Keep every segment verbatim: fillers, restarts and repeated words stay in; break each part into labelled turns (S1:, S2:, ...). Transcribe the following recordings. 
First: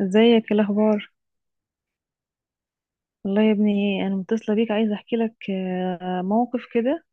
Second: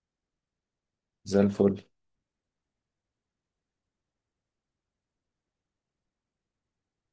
S1: ازيك؟ ايه الاخبار؟
S2: زي الفل.
S1: والله يا ابني، انا متصله بيك عايزه احكي لك آه، موقف كده.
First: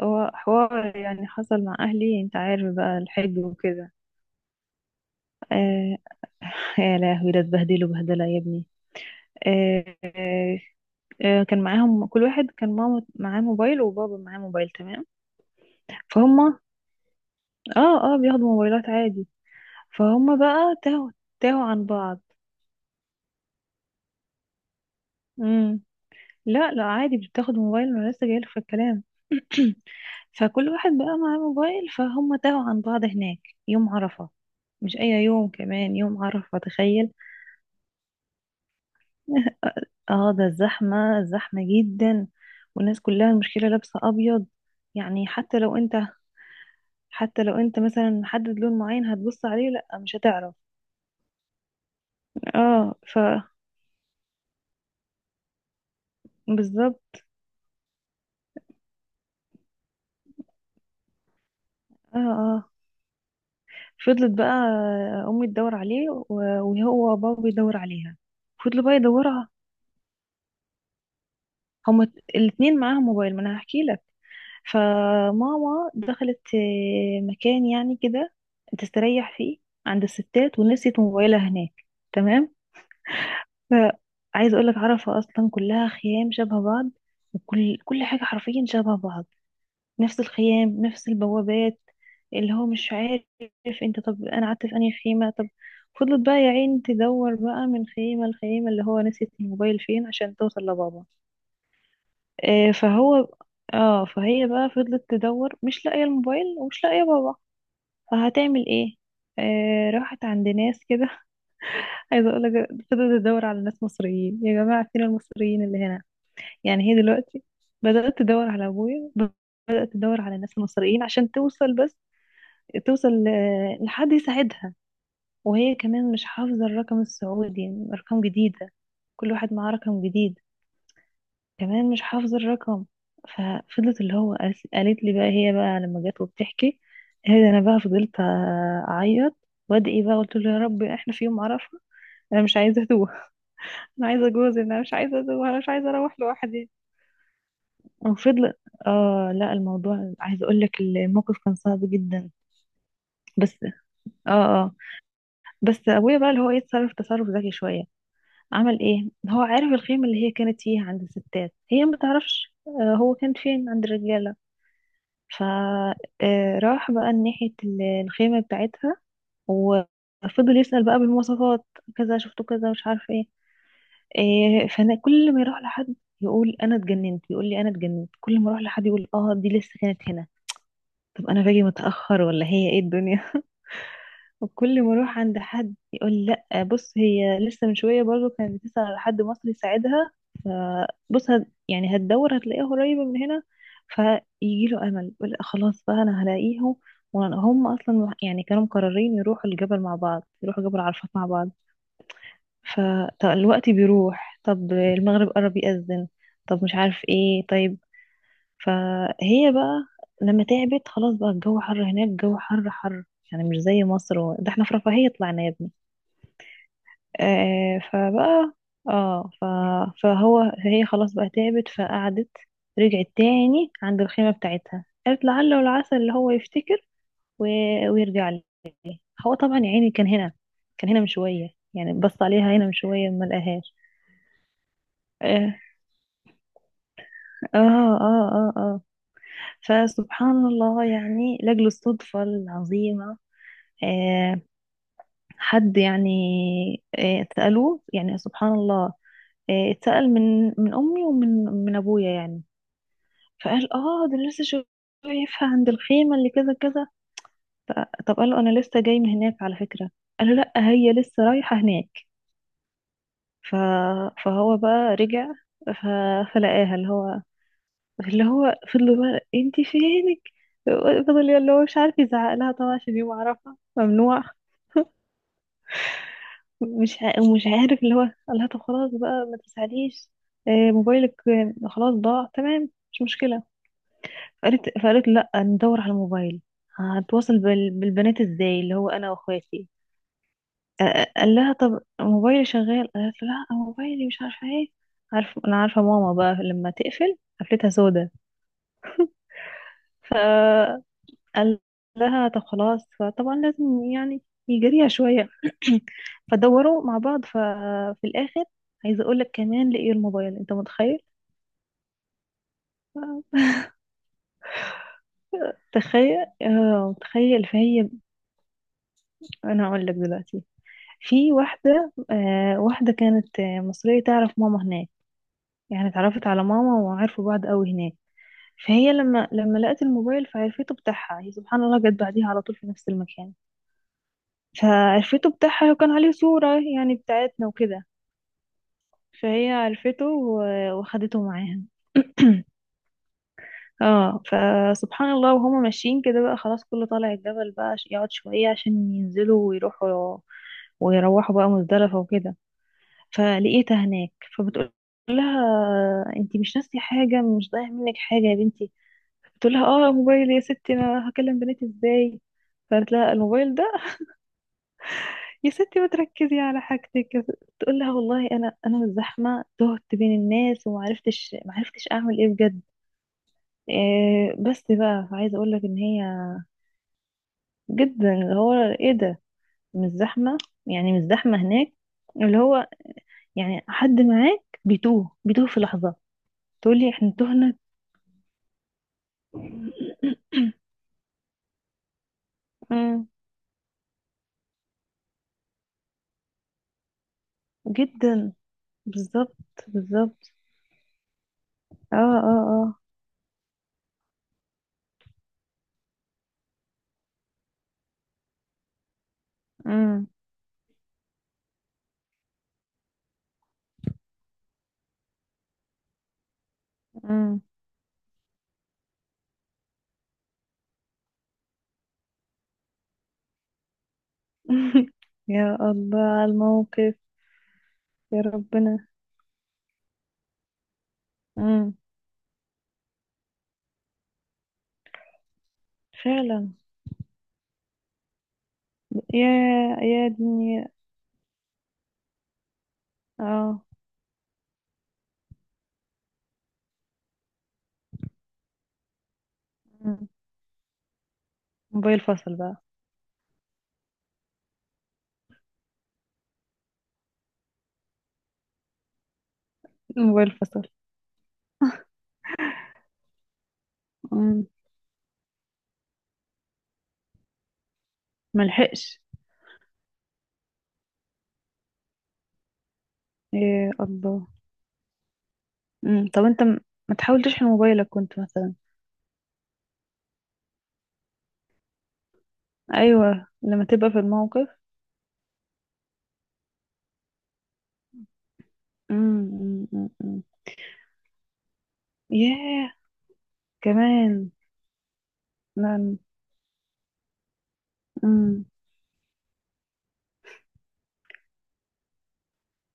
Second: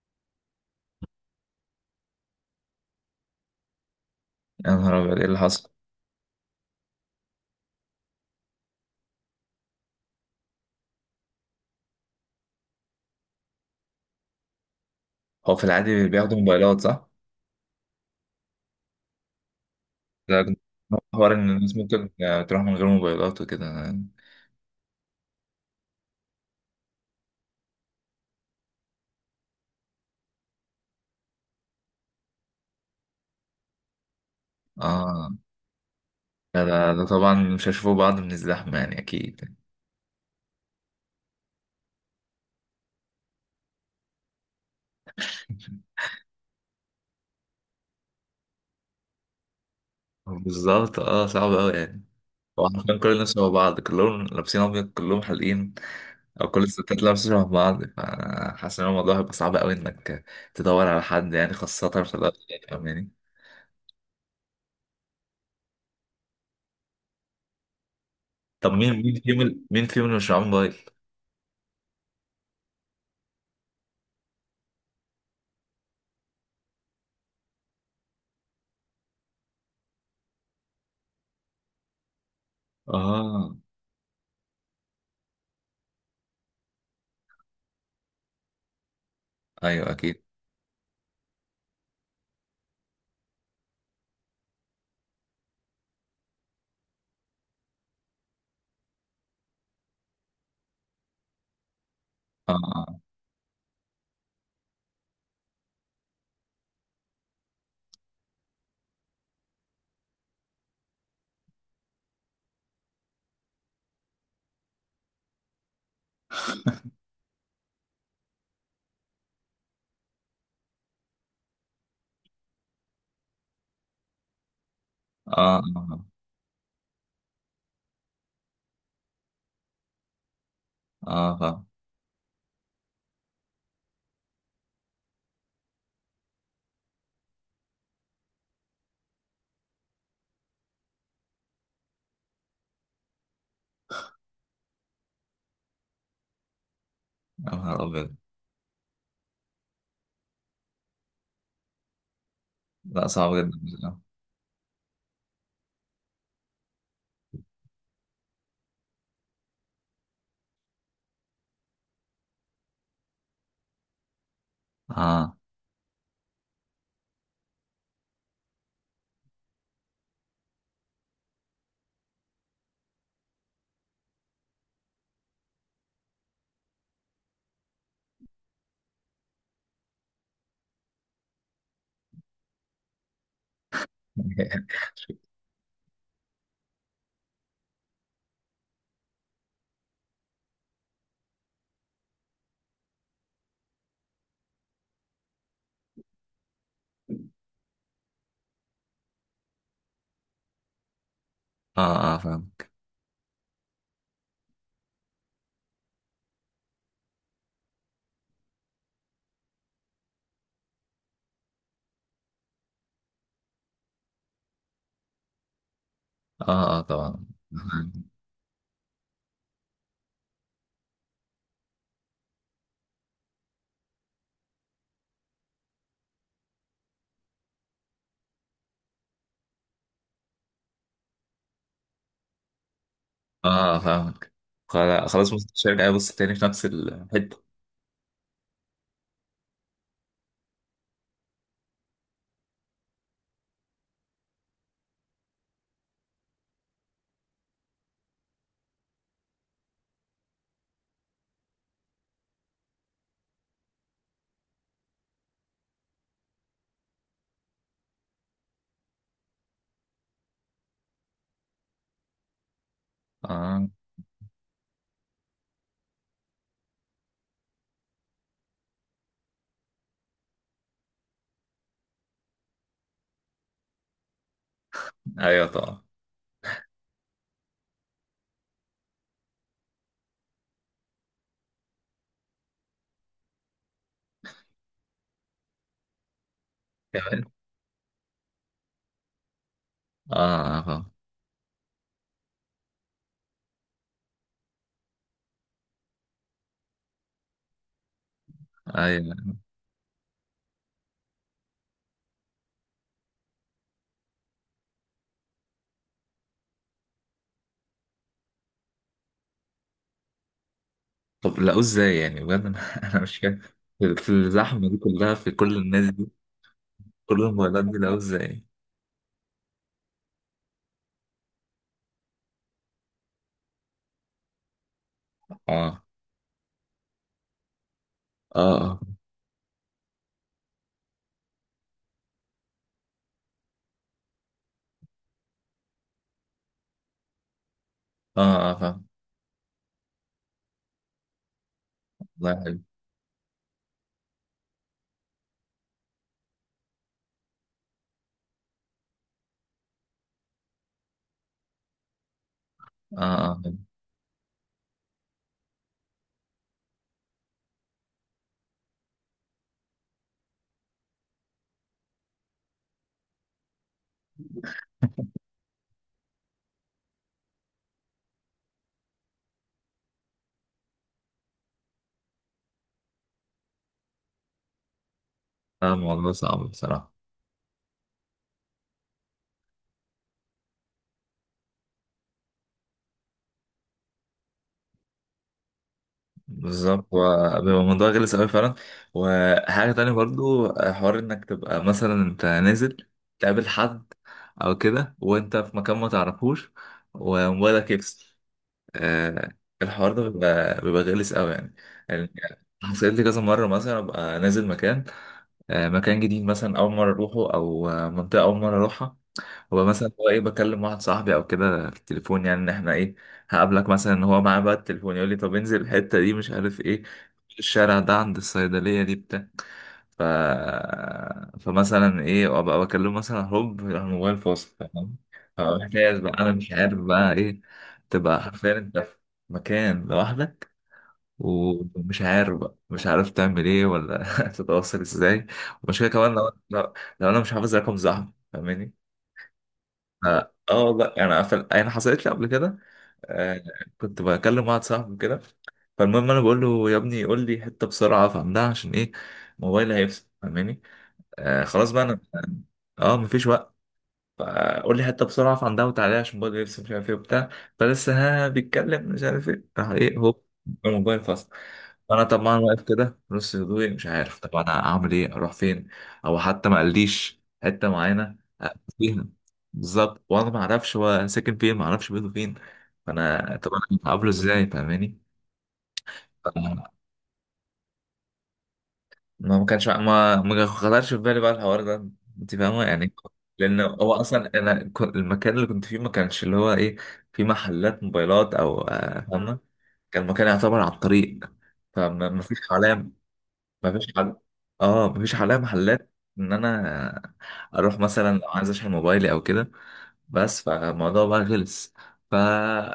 S1: هو حوار يعني حصل مع اهلي، انت عارف بقى الحج وكده.
S2: يا نهار أبيض، إيه اللي حصل؟
S1: آه. يا لهوي، ده اتبهدلوا بهدله يا ابني. آه، آه، آه، كان معاهم كل واحد، كان ماما معاه موبايل وبابا معاه موبايل، تمام.
S2: هو في العادي بياخدوا
S1: فهم
S2: موبايلات، صح؟
S1: اه اه بياخدوا موبايلات عادي. فهم
S2: ده
S1: بقى تاهوا.
S2: حوار إن
S1: تاهوا
S2: الناس
S1: عن
S2: ممكن
S1: بعض.
S2: تروح من غير موبايلات وكده.
S1: لا لا، عادي بتاخد موبايل، انا لسه جايلك في الكلام. فكل واحد بقى معاه موبايل، فهم تاهوا عن بعض هناك، يوم عرفة. مش اي
S2: آه
S1: يوم، كمان يوم عرفة،
S2: ده, ده, ده
S1: تخيل.
S2: طبعا مش هيشوفوا بعض من الزحمة، يعني أكيد.
S1: اه ده الزحمة، الزحمة جدا. والناس كلها المشكلة لابسة ابيض، يعني حتى لو انت حتى لو انت مثلا محدد لون معين هتبص عليه، لا مش هتعرف.
S2: بالظبط، اه صعب أوي يعني. هو
S1: اه
S2: حرفيا كل
S1: ف
S2: الناس شبه بعض، كلهم لابسين أبيض، كلهم حالقين، أو كل الستات
S1: بالظبط.
S2: لابسة شبه بعض، فحاسس إن الموضوع هيبقى صعب أوي إنك تدور على حد يعني، خاصة في
S1: اه
S2: الوقت، يعني
S1: اه
S2: فاهماني؟
S1: فضلت بقى امي تدور عليه و- وهو بابا يدور عليها.
S2: طب
S1: فضلوا
S2: مين
S1: بقى
S2: مين
S1: يدوروا،
S2: فيهم مين فيهم اللي مش معاه موبايل؟
S1: هما الاتنين معاهم موبايل، ما انا هحكي لك. فماما دخلت آه، مكان يعني كده تستريح فيه، عند الستات، ونسيت موبايلها هناك. تمام.
S2: اه،
S1: فعايز اقول لك، عرفة اصلا كلها خيام شبه بعض، وكل كل حاجة حرفيا شبه بعض.
S2: أيوه،
S1: نفس
S2: أكيد.
S1: الخيام، نفس البوابات. اللي هو مش عارف انت، طب انا قعدت في انهي خيمة؟ طب فضلت بقى يا عين تدور بقى من خيمة لخيمة، اللي هو نسيت الموبايل فين عشان توصل لبابا.
S2: اه.
S1: آه،
S2: آه.
S1: فهو اه فهي بقى فضلت تدور، مش لاقية الموبايل ومش لاقية بابا. فهتعمل ايه؟ آه راحت عند ناس كده. عايزة اقول لك، فضلت تدور على ناس مصريين، يا جماعة فين المصريين اللي هنا؟ يعني هي دلوقتي بدأت تدور على ابويا، بدأت تدور على ناس مصريين عشان توصل، بس توصل آه، لحد يساعدها.
S2: اه،
S1: وهي
S2: اه،
S1: كمان مش حافظة الرقم السعودي، يعني ارقام جديدة، كل واحد معاه رقم جديد،
S2: اه، فاهم.
S1: كمان مش حافظة الرقم. ففضلت اللي هو، قالت قالت لي بقى هي بقى لما جت وبتحكي، قالت انا بقى فضلت اعيط وادعي بقى، قلت له يا رب احنا في يوم اعرفها، انا مش عايزه اتوه. انا عايزه جوزي، انا مش عايزه اتوه، انا مش عايزه اروح لوحدي.
S2: يا نهار ابيض.
S1: وفضل. اه لا، الموضوع عايزه اقول لك الموقف كان صعب جدا.
S2: لا، صعب جدا
S1: بس.
S2: بصراحة.
S1: اه اه بس ابويا بقى اللي هو يتصرف تصرف ذكي شويه. عمل ايه؟ هو عارف الخيمه اللي هي كانت فيها عند الستات، هي ما تعرفش آه، هو كان فين، عند الرجاله.
S2: اه.
S1: فراح بقى ناحية ال- الخيمة بتاعتها، وفضل يسأل بقى بالمواصفات، كذا شفته كذا، مش عارف ايه. إيه، فانا كل ما يروح لحد يقول انا اتجننت، يقول لي انا اتجننت، كل ما اروح لحد يقول اه دي لسه كانت هنا. طب انا باجي متأخر ولا هي ايه الدنيا؟ وكل ما اروح عند حد يقول لا بص، هي لسه من شويه برضو كانت بتسأل على حد مصري يساعدها، فبص هت يعني هتدور هتلاقيها قريبه من هنا. فيجي له امل، يقول لأ خلاص بقى انا هلاقيهم. وهم اصلا يعني كانوا مقررين يروحوا الجبل مع بعض، يروحوا جبل عرفات مع بعض.
S2: اه، اه، فاهم.
S1: فالوقت بيروح، طب المغرب قرب يأذن، طب مش عارف ايه، طيب. فهي بقى لما تعبت خلاص بقى، الجو حر هناك، الجو حر حر، يعني مش زي مصر و... ده احنا في رفاهية طلعنا يا ابني.
S2: اه، اه، طبعا.
S1: آه فبقى اه ف... فهو فهي خلاص بقى تعبت، فقعدت، رجعت تاني عند الخيمة بتاعتها، قالت لعل والعسى اللي هو يفتكر و... ويرجع لي. هو طبعا يا عيني كان هنا، كان هنا من شوية، يعني بص عليها هنا من شوية، ما لقاهاش.
S2: اه، فاهمك. خلا- خلاص، بص
S1: اه.
S2: الشركة، بص تاني في نفس الحتة.
S1: اه. اه اه آه. فسبحان الله، يعني لأجل الصدفة العظيمة. آه. حد يعني. آه سألوه، يعني سبحان الله. آه اتسأل من من أمي ومن من أبويا يعني، فقال اه ده أنا لسه شايفها عند الخيمة اللي كذا كذا. ف- طب قال له انا لسه جاي من هناك على فكرة، قال له لا هي لسه رايحة هناك. ف...
S2: اه،
S1: فهو بقى رجع. ف... فلقاها، اللي هو اللي هو فضل بقى، انت فينك، فضل اللي هو مش عارف يزعق لها طبعا عشان يوم عرفها ممنوع.
S2: ايوه، طبعا.
S1: مش ع... ومش عارف اللي هو، قال لها طب خلاص بقى ما تزعليش، آه، موبايلك آه، خلاص ضاع، تمام، مش مشكلة. قالت، فقالت لا ندور على الموبايل،
S2: كمان.
S1: هتواصل بال... بالبنات ازاي اللي هو، انا واخواتي.
S2: اه، اه، فاهم.
S1: آه، قال لها طب موبايلي شغال، قالت له لا موبايلي مش عارفه ايه، عارف انا عارفه ماما بقى لما تقفل قفلتها سودا.
S2: ايوه.
S1: فقال لها طب خلاص، فطبعا لازم يعني يجريها شويه. فدوروا مع بعض، ففي الاخر عايزه اقول لك، كمان لقيوا الموبايل، انت متخيل؟
S2: طب لقوه ازاي يعني؟ بجد انا أنا مش فاهم. في الزحمة دي كلها، في كل الناس دي،
S1: تخيل، اه
S2: كل
S1: متخيل
S2: الموبايلات دي،
S1: فهي،
S2: لقوه ازاي؟
S1: انا اقول لك دلوقتي. في واحدة آه واحدة كانت آه، مصرية، تعرف ماما هناك،
S2: اه،
S1: يعني اتعرفت على ماما وعرفوا بعض قوي هناك.
S2: اه، اه،
S1: فهي لما لما لقت الموبايل، فعرفته بتاعها، هي سبحان الله جت بعديها على طول في نفس المكان، فعرفته بتاعها وكان عليه صورة يعني بتاعتنا وكده.
S2: اه، اه، فاهم.
S1: فهي عرفته و- وخدته معاها.
S2: الله يحب.
S1: اه فسبحان الله، وهما ماشيين كده بقى خلاص، كله طالع الجبل بقى، ش- يقعد شوية عشان ينزلوا ويروحوا، ويروحوا بقى مزدلفة وكده.
S2: اه، اه، فاهم.
S1: فلقيتها هناك، فبتقول لها انتي مش ناسية حاجة؟ مش ضايع منك حاجة يا بنتي؟ بتقول لها اه موبايل يا ستي، انا هكلم بناتي ازاي؟ فقالت لها الموبايل ده يا ستي، ما تركزي على حاجتك. تقول لها والله انا انا من الزحمة تهت بين الناس، وما عرفتش ما عرفتش اعمل ايه بجد. إيه بس بقى عايزة اقول لك
S2: اه،
S1: ان هي،
S2: الموضوع صعب بصراحة.
S1: جدا، اللي هو ايه ده، مش زحمة، يعني مش زحمة هناك اللي هو، يعني حد معاك بيتوه بيتوه في لحظة.
S2: بالظبط،
S1: تقولي احنا
S2: وبيبقى
S1: تهنا.
S2: الموضوع غلس أوي فعلا. وحاجة تانية برضو، حوار إنك تبقى مثلا أنت نازل،
S1: امم.
S2: تقابل حد أو كده وأنت في مكان ما تعرفوش، وموبايلك يفصل.
S1: جدا.
S2: آه
S1: بالظبط،
S2: الحوار ده
S1: بالظبط.
S2: بيبقى بيبقى غلس أوي يعني.
S1: اه
S2: يعني
S1: اه اه.
S2: حصلت لي كذا مرة، مثلا أبقى نازل مكان، آه مكان جديد، مثلا أول مرة أروحه، أو آه، منطقة أول مرة أروحها. هو مثلا
S1: امم
S2: هو ايه، بكلم واحد صاحبي او كده في التليفون، يعني ان احنا ايه، هقابلك مثلا، ان هو معاه بقى التليفون، يقول لي طب انزل الحته دي، مش عارف ايه،
S1: امم.
S2: الشارع ده عند الصيدليه دي، بتاع. ف... فمثلا ايه، ابقى بكلمه، مثلا هوب الموبايل فاصل، فاهم؟
S1: يا الله
S2: فمحتاج بقى انا،
S1: على
S2: مش عارف
S1: الموقف.
S2: بقى ايه.
S1: يا
S2: تبقى حرفيا انت
S1: ربنا.
S2: في مكان لوحدك،
S1: امم.
S2: ومش عارف بقى، مش عارف تعمل ايه ولا تتواصل ازاي. ومشكلة كمان لو،
S1: فعلا.
S2: لو لو انا مش حافظ رقم صاحبي، فاهماني؟
S1: يا يا
S2: اه. آه
S1: دنيا.
S2: والله يعني، في- يعني حصلت لي قبل كده. آه
S1: اه
S2: كنت بكلم واحد صاحبي كده، فالمهم انا بقول له يا ابني، قول لي حته بسرعه افهمها عشان ايه، موبايلي هيفصل،
S1: مم.
S2: فاهماني؟ آه خلاص بقى
S1: موبايل
S2: انا
S1: فصل بقى.
S2: اه مفيش وقت، فقول لي حته بسرعه افهم ده، وتعالى عشان موبايلي يفصل، مش عارف ايه وبتاع. فلسه ها بيتكلم، مش عارف ايه، راح ايه، هوب
S1: موبايل فصل.
S2: الموبايل فصل. انا طبعا واقف كده في نص هدوئي، مش عارف طب
S1: امم.
S2: انا اعمل ايه، اروح فين، او حتى ما قاليش حته معينه أقف
S1: ملحقش.
S2: فيها. بالظبط، وانا ما اعرفش هو ساكن فين، ما اعرفش بيته فين، فانا طب
S1: يا
S2: انا هقابله
S1: الله.
S2: ازاي، فاهماني؟
S1: امم. طب انت م-
S2: ف-
S1: ما تحاول تشحن موبايلك كنت مثلا؟
S2: ما ما كانش، ما ما خطرش في بالي بقى الحوار ده، انت فاهمه يعني.
S1: ايوه
S2: لان
S1: لما تبقى
S2: هو
S1: في
S2: اصلا
S1: الموقف.
S2: انا كنت- المكان اللي كنت فيه ما كانش اللي هو ايه، في محلات موبايلات او آه،
S1: امم،
S2: فاهمه.
S1: امم،
S2: كان
S1: امم.
S2: المكان يعتبر على الطريق، فما ما فيش
S1: ياه.
S2: حواليا، مفيش حل.
S1: كمان.
S2: اه مفيش حالها محلات ان انا اروح مثلا لو
S1: نعم.
S2: عايز اشحن موبايلي او كده، بس فالموضوع بقى خلص. ف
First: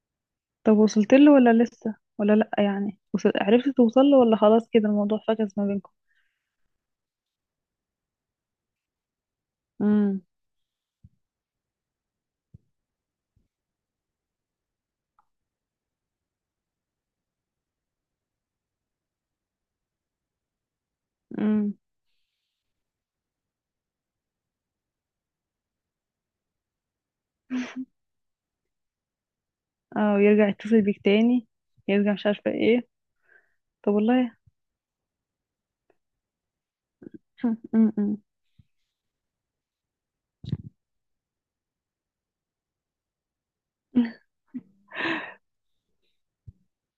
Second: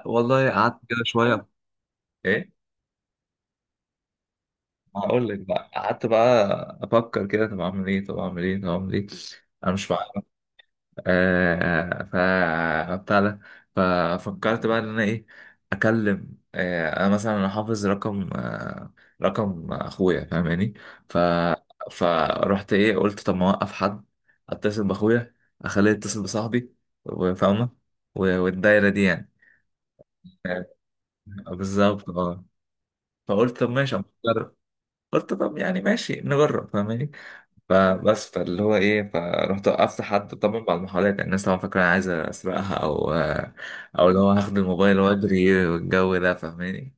S2: والله
S1: طب
S2: قعدت كده
S1: وصلت له
S2: شويه.
S1: ولا لسه ولا لأ؟
S2: ايه،
S1: يعني وصل... عرفت توصل له ولا خلاص كده الموضوع
S2: هقول لك
S1: فكس ما
S2: بقى،
S1: بينكم؟
S2: قعدت بقى افكر كده، طب اعمل ايه، طب اعمل ايه، طب اعمل ايه، انا مش،
S1: امم،
S2: آه، آه، ف بتاع ده. ففكرت بقى ان انا ايه، اكلم، آه، انا مثلا انا حافظ رقم آه، رقم اخويا فاهماني. ف
S1: امم.
S2: فرحت ايه، قلت طب ما اوقف حد، اتصل باخويا، اخليه يتصل بصاحبي، وفاهمه، و- والدايره دي يعني.
S1: اه يرجع
S2: آه،
S1: يتصل بيك تاني،
S2: بالظبط،
S1: يرجع مش
S2: اه
S1: عارفة ايه.
S2: فقلت طب
S1: طب
S2: ماشي أما
S1: والله.
S2: أجرب. قلت طب يعني ماشي نجرب فاهماني.
S1: امم.
S2: فبس، فاللي هو ايه، فرحت وقفت حد، طبعا بعد المحاولات، يعني الناس طبعا فاكره انا عايز اسرقها او او اللي هو هاخد الموبايل واجري والجو ده فاهماني.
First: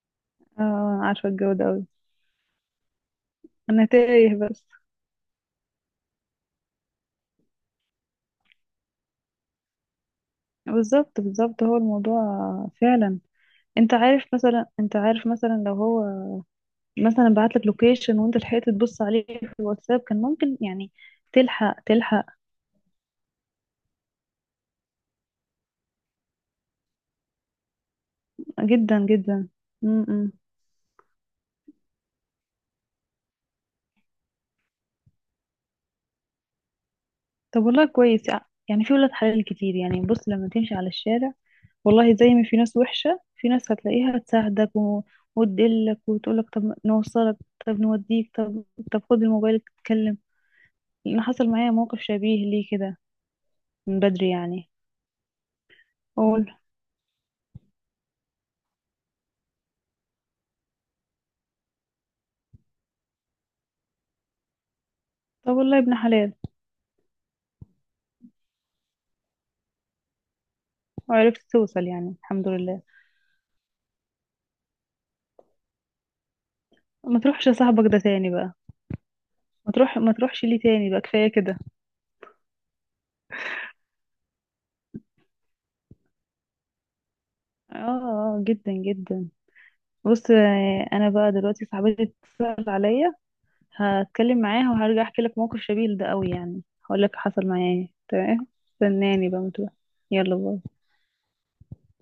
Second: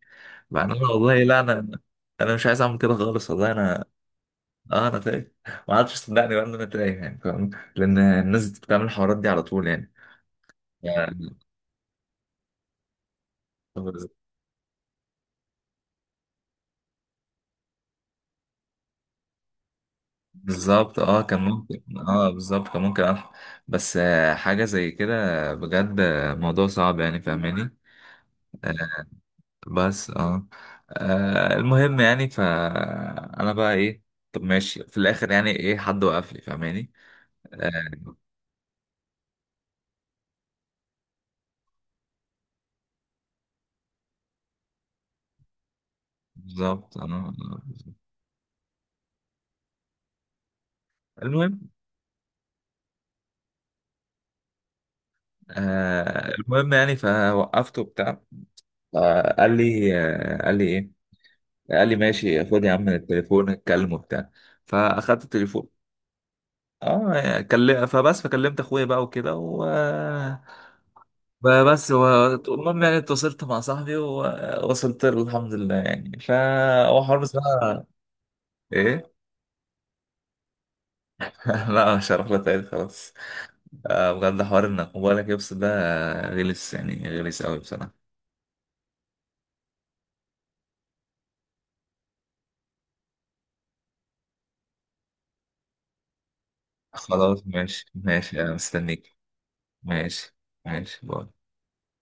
S1: اه
S2: بعدين انا
S1: أنا
S2: والله
S1: عارفة
S2: لا
S1: الجو ده
S2: انا،
S1: اوي.
S2: انا مش عايز اعمل كده خالص والله
S1: انا
S2: انا،
S1: تايه بس.
S2: اه، انا تايه. ما عادش صدقني بقى ان انا تايه، يعني فاهم، لان الناس بتعمل الحوارات دي على طول يعني
S1: بالظبط،
S2: يعني
S1: بالظبط، هو الموضوع. فعلا. انت عارف مثلا انت عارف مثلا لو هو مثلا بعتلك لوكيشن وانت لحقت تبص عليه في الواتساب كان ممكن يعني
S2: بالظبط. اه كان
S1: تلحق
S2: ممكن،
S1: تلحق.
S2: اه بالظبط كان ممكن أفهم. بس آه، حاجة زي كده بجد، آه، موضوع صعب يعني فاهماني.
S1: جدا، جدا. م
S2: بس
S1: -م.
S2: اه آه، المهم يعني، فأنا بقى ايه، طب ماشي في الآخر يعني ايه، حد وقف لي فاهماني.
S1: طب والله
S2: آه،
S1: كويس، يعني في ولاد حلال كتير، يعني بص لما تمشي على الشارع، والله زي ما في ناس وحشة في ناس هتلاقيها تساعدك و... وتدلك وتقولك طب
S2: بالظبط انا.
S1: نوصلك، طب نوديك، طب طب خد الموبايل تتكلم. لأن حصل
S2: المهم.
S1: معايا موقف شبيه ليه كده، من بدري يعني.
S2: آه
S1: أقول.
S2: المهم يعني فوقفته بتاع. آه قال لي آه قال لي ايه، قال لي ماشي خد يا عم التليفون اتكلم وبتاع، فاخدت
S1: طب
S2: التليفون.
S1: والله ابن حلال.
S2: اه كلم، فبس، فكلمت اخويا بقى وكده، و
S1: وعرفت
S2: بقى
S1: توصل
S2: بس،
S1: يعني
S2: و-
S1: الحمد
S2: المهم
S1: لله.
S2: يعني اتصلت مع صاحبي ووصلت له الحمد لله يعني. ف هو حوار
S1: ما تروحش
S2: بصراحة.
S1: لصاحبك ده تاني بقى.
S2: ايه.
S1: ما تروح ما تروحش ليه تاني بقى، كفاية كده.
S2: لا، مش هروح له تاني خلاص. آه، بجد حوار انك موبايلك يفصل ده، غلس يعني، غلس قوي
S1: اه
S2: بصراحة.
S1: آه، جدا جدا. بص، آه، انا بقى دلوقتي صاحبتي اتصل عليا، هتكلم معاها وهرجع احكي لك موقف شبيه لده قوي، يعني هقول لك
S2: خلاص،
S1: حصل معايا
S2: ماشي
S1: ايه،
S2: ماشي
S1: تمام.
S2: انا مستنيك.
S1: استناني بقى، متوقع.
S2: ماشي،
S1: يلا باي.
S2: ماشي باي.